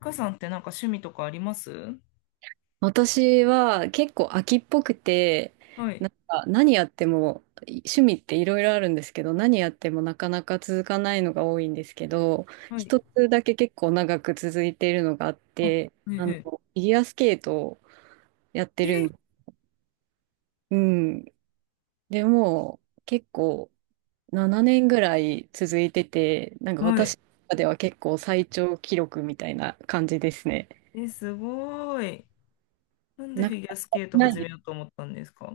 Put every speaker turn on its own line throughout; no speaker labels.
かさんってなんか趣味とかあります？
私は結構飽きっぽくて、
はい。
何やっても趣味っていろいろあるんですけど、何やってもなかなか続かないのが多いんですけど、
はい。
一つだけ結構長く続いているのがあっ
あ、
て、
へえ
フ
へ
ィギュアスケートをやって
え。
る
え、
ん、うん。でもう結構7年ぐらい続いてて、なんか
はい。
私の中では結構最長記録みたいな感じですね。
え、すごい。なんで
な、
フィギュアスケート
な
始め
い
ようと思ったんですか？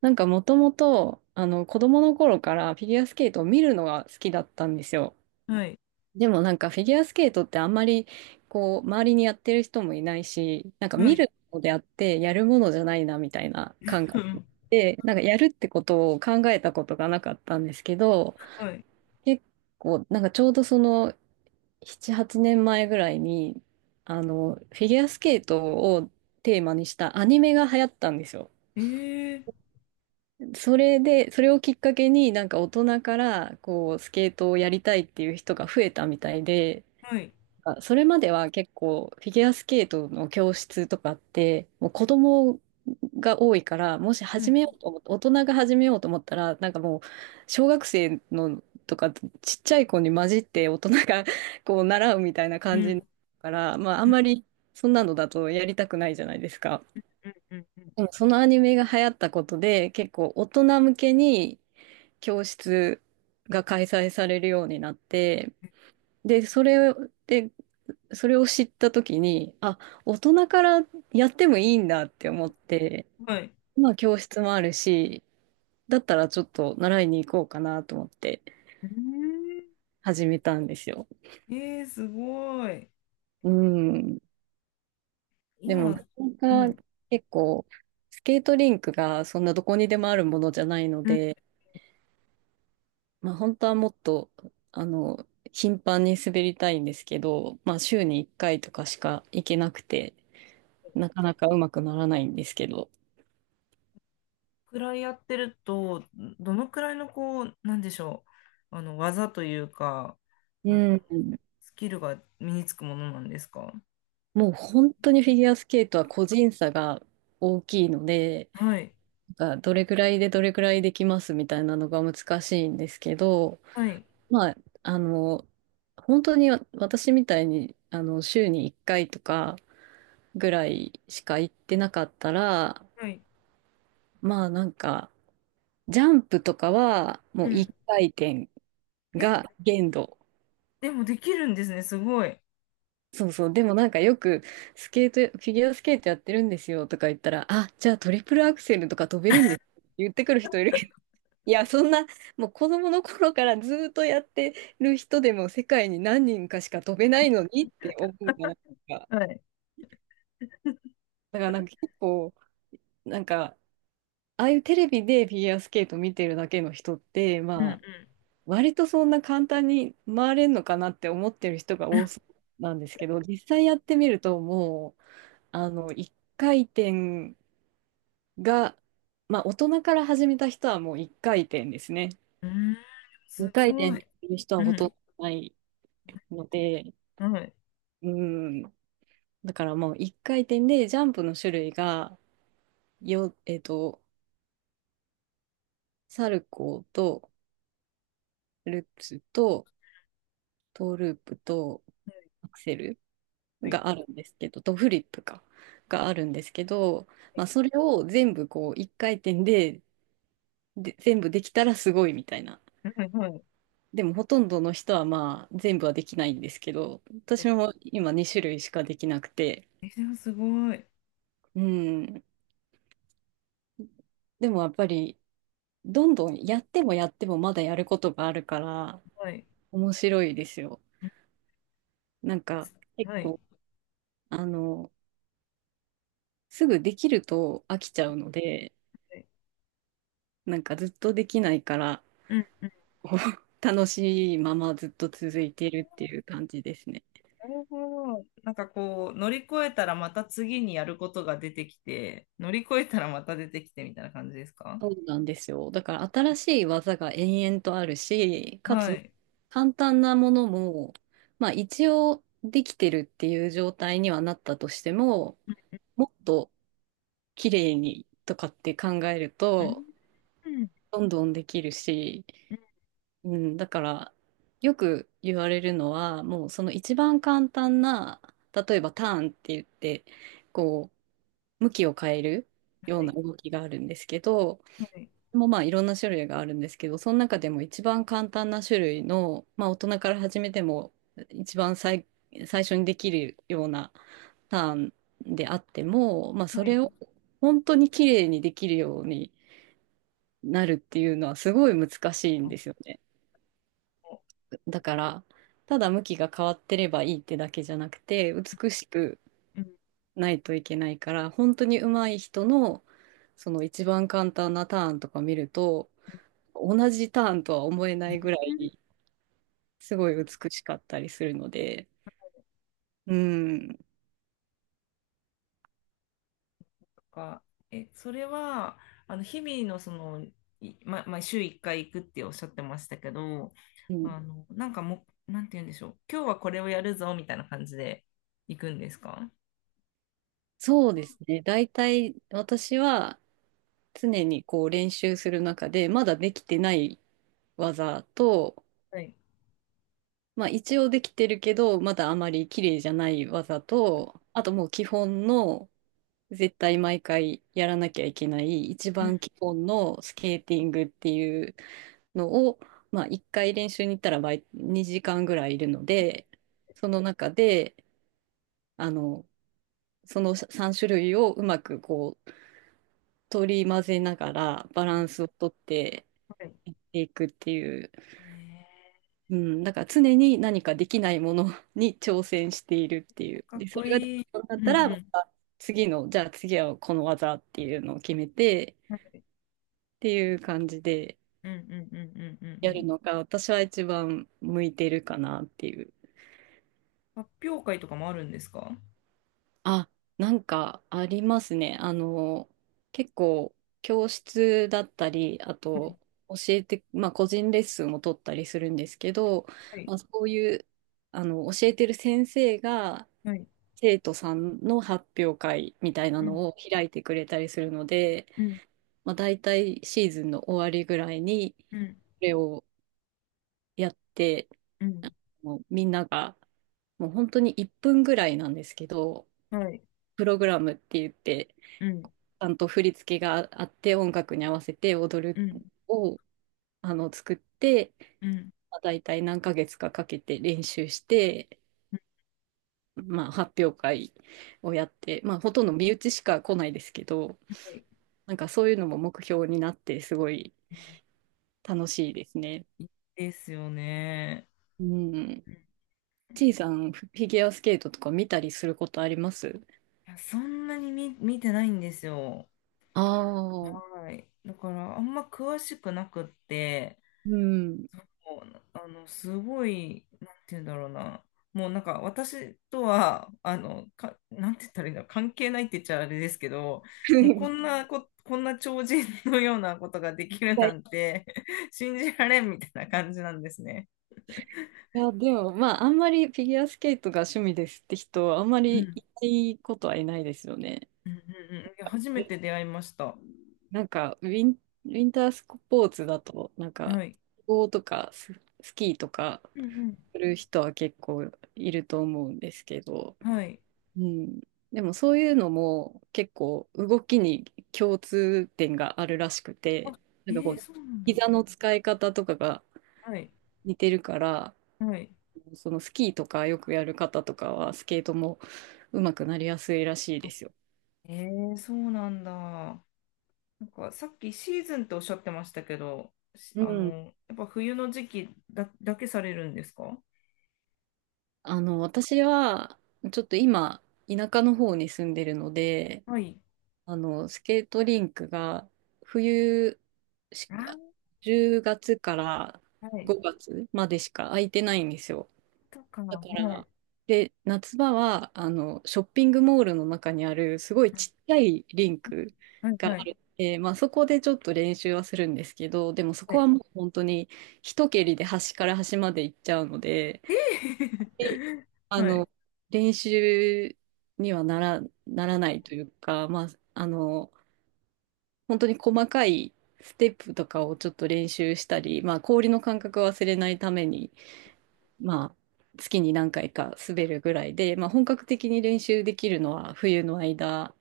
もともと、子供の頃からフィギュアスケートを見るのが好きだったんですよ。
はい。
でもなんかフィギュアスケートってあんまり、こう、周りにやってる人もいないし、なんか
は
見
い。
るのであってやるものじゃないなみたいな感
う
覚
ん。
で、なんかやるってことを考えたことがなかったんですけど、
はい。
結構、なんかちょうどその7、8年前ぐらいに、フィギュアスケートをテーマにしたアニメが流行ったんですよ。
ええ。
それで、それをきっかけになんか大人からこうスケートをやりたいっていう人が増えたみたいで、
はい。
あ、それまでは結構フィギュアスケートの教室とかってもう子供が多いから、もし
は
始
い。
めようと思って、大人が始めようと思ったら、なんかもう小学生のとかちっちゃい子に混じって大人が こう習うみたいな
う
感じだ
ん。
から、まああん
うん。
まりそんなのだとやりたくないじゃないですか。
うん。うん。
でもそのアニメが流行ったことで、結構大人向けに教室が開催されるようになって、で、それで、それを知った時に、あ、大人からやってもいいんだって思って、
はい。
まあ教室もあるし、だったらちょっと習いに行こうかなと思って
うーん。
始めたんですよ。
えー、すごい。
うん。でもな
今、
か
う
な
ん。
か結構、スケートリンクがそんなどこにでもあるものじゃないの
うん。
で、まあ本当はもっと、あの、頻繁に滑りたいんですけど、まあ週に1回とかしか行けなくて、なかなかうまくならないんですけど、
くらいやってると、どのくらいのこう、なんでしょう。技というか、あ
う
の
ん、
スキルが身につくものなんですか？
もう本当にフィギュアスケートは個人差が大きいので、
はい。
なんかどれぐらいでどれぐらいできますみたいなのが難しいんですけど、
はい。
まあ、あの、本当に私みたいに、週に1回とかぐらいしか行ってなかったら、
はい。
まあなんか、ジャンプとかは
う
もう1
ん。
回転
え、
が限度。
でもできるんですね。すごい。
そうそう。でもなんかよくスケート、フィギュアスケートやってるんですよとか言ったら、あ、じゃあトリプルアクセルとか飛べるんですって言ってくる人いるけど、いや、そんな、もう子供の頃からずーっとやってる人でも世界に何人かしか飛べないのにって思うじゃないですか。
はい。
だからなんかなんか、ああいうテレビでフィギュアスケート見てるだけの人って、
う
ま
ん
あ、割とそんな簡単に回れるのかなって思ってる人が多そうなんですけど、実際やってみるともう、1回転が、まあ大人から始めた人はもう1回転ですね。
うん。うーん。す
2回転
ご
って
い。
いう人
う
はほとん
ん。
どないので、
はい。
うん、だからもう1回転でジャンプの種類が、よ、えっと、サルコーと、ルップスと、トーループと、アクセル。
はい。
があるんですけど、とフリップか、があるんですけど、
は
まあ、
い。
それを全部こう一回転で、で、全部できたらすごいみたいな。
はい。はいはい。
でもほとんどの人はまあ全部はできないんですけど、私も今2種類しかできなくて、
え、でもすごい。
うん。でもやっぱりどんどんやってもやってもまだやることがあるから
はい。
面白いですよ。
うん。
なんか結
はい。
構、あの、すぐできると飽きちゃうので、
はい。
なんかずっとできないから、
うんうん。
こう楽しいままずっと続いているっていう感じですね。
うーん。すごい。うん。はいはいはいはいはい。え、でもすごい。はい。うん。はいはい。うんうん。なるほど。なんかこう、乗り越えたらまた次にやることが出てきて、乗り越えたらまた出てきてみたいな感じですか？
そうなんですよ。だから新しい技が延々とあるし、か
は
つ
い。
簡単なものも、まあ一応できてるっていう状態にはなったとしても、もっと綺麗にとかって考える
うん。
と、
うん。
どんどんできるし、
うん。
うん、だからよく言われるのは、もうその一番簡単な、例えばターンって言って、こう、向きを変えるよう
は
な
い。
動きがあるんですけど、
はい。
もうまあいろんな種類があるんですけど、その中でも一番簡単な種類の、まあ大人から始めても一番最、最初にできるようなターンであっても、まあ
は
それ
い。
を本当に綺麗にできるようになるっていうのはすごい難しい
う
ん
ん、
ですよね。だから、ただ向きが変わってればいいってだけじゃなくて、美しく
うん
ないといけないから、本当に上手い人の、その一番簡単なターンとか見ると、同じターンとは思えない
う
ぐら
ん。
いすごい美しかったりするので、うん、
とか、え、それは、日々のその、いま、まあ、週1回行くっておっしゃってましたけど、
うん、
なんかもう、なんて言うんでしょう。今日はこれをやるぞ、みたいな感じで行くんですか？
そうですね。大体私は常にこう練習する中で、まだできてない技と、
はい。
まあ一応できてるけど、まだあまり綺麗じゃない技と、あともう基本の絶対毎回やらなきゃいけない一
うん、う
番基本のスケーティングっていうのを、まあ、1回練習に行ったら毎2時間ぐらいいるので、その中であのその3種類をうまくこう取り混ぜながらバラン
ん。
スをとって
はい。
やっていくっていう、
え
うん、だから常に何かできないものに挑戦しているっていう。
ー、かっ
で、そ
こ
れができ
いい。
なくなっ
うん
たらま
う
た次の、じゃあ次はこの技っていうのを決めて、
ん。はい。
っていう感じで
うんうんうんうんうんう
やる
ん。
のが私は一番向いてるかなっていう。
発表会とかもあるんですか？
あ、なんかありますね。結構教室だったり、あ
はい。
と教えて、まあ個人レッスンを取ったりするんですけど、
はい。
まあ、そういう、あの、教えてる先生が
はい。
生徒さんの発表会みたいな
うん
のを開いてくれたりするので、
うん
まあ、大体シーズンの終わりぐらいにこ
うん
れをやって、
うん。
もうみんなが、もう本当に1分ぐらいなんですけど、
はい。
プログラムって言って、ち
うん
ゃんと振り付けがあって、音楽に合わせて踊る
うん
を作って、
うん
まあ、大体何ヶ月かかけて練習して、
うん。
まあ、発表会をやって、まあ、ほとんど身内しか来ないですけど、
はい。
なんかそういうのも目標になって、すごい
い
楽しいですね。
いですよね。
うん。
うん。い
ちいさん、フィギュアスケートとか見たりすることあります？
や、そんなに見、見てないんですよ。
ああ
はい。だから、あんま詳しくなくって、
うん。
そう、すごい、なんて言うんだろうな。もうなんか、私とは、なんて言ったらいいんだろう、関係ないって言っちゃあれですけど、もうこんな超人のようなことができる
は
な
い
んて 信じられんみたいな感じなんですね。
いや、でも、まあ、あんまりフィギュアスケートが趣味ですって人はあんま
う
り
ん。
いないことはいないですよね。
うんうんうん。いや、初めて出会いました。
なんか、ウィンタースポーツだと、なんか、
はい。
スノーとかスキーとか
うん
する人は結構いると思うんですけど、
うん。はい。
うん。でも、そういうのも結構動きに共通点があるらしく
あ、
て、なんかこ
ええ、
う、
そうなんだ。
膝の使い方とかが
はい。
似てるから、
はい。
そのスキーとかよくやる方とかはスケートも上手くなりやすいらしいで
あ、
すよ。
ええ、そうなんだ。なんかさっきシーズンっておっしゃってましたけど、
うん。
やっぱ冬の時期だ、だけされるんですか？
私はちょっと今田舎の方に住んでるので、
はい。
スケートリンクが冬し
あ
10月から
ー、はい。
5月までしか空いてないんですよ。
とか、
だ
は
か
い。
ら、で、夏場は、ショッピングモールの中にある、すごいちっちゃいリンク
はい、
が
は
あ
い、
る。えまあ、そこでちょっと練習はするんですけど、でもそ
は
こは
い。
もう本当に一蹴りで端から端まで行っちゃうので、
え
で
え
あ
はい。
の、練習にはなら、ならないというか、あの、本当に細かいステップとかをちょっと練習したり、まあ、氷の感覚を忘れないために、まあ、月に何回か滑るぐらいで、まあ、本格的に練習できるのは冬の間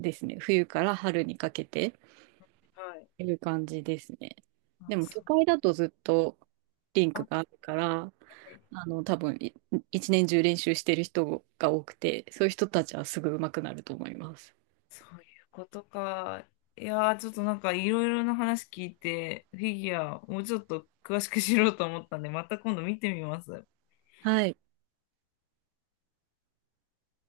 ですね。冬から春にかけて
はい。
という感じですね。
あ、
でも、
そ
都
う、
会だとずっとリン
あ、
ク
は
があるから、
い、
多分一年中練習してる人が多くて、そういう人たちはすぐ上手くなると思います。
そういうことか。いやー、ちょっとなんかいろいろな話聞いて、フィギュア、もうちょっと詳しく知ろうと思ったんで、また今度見てみます。
はい。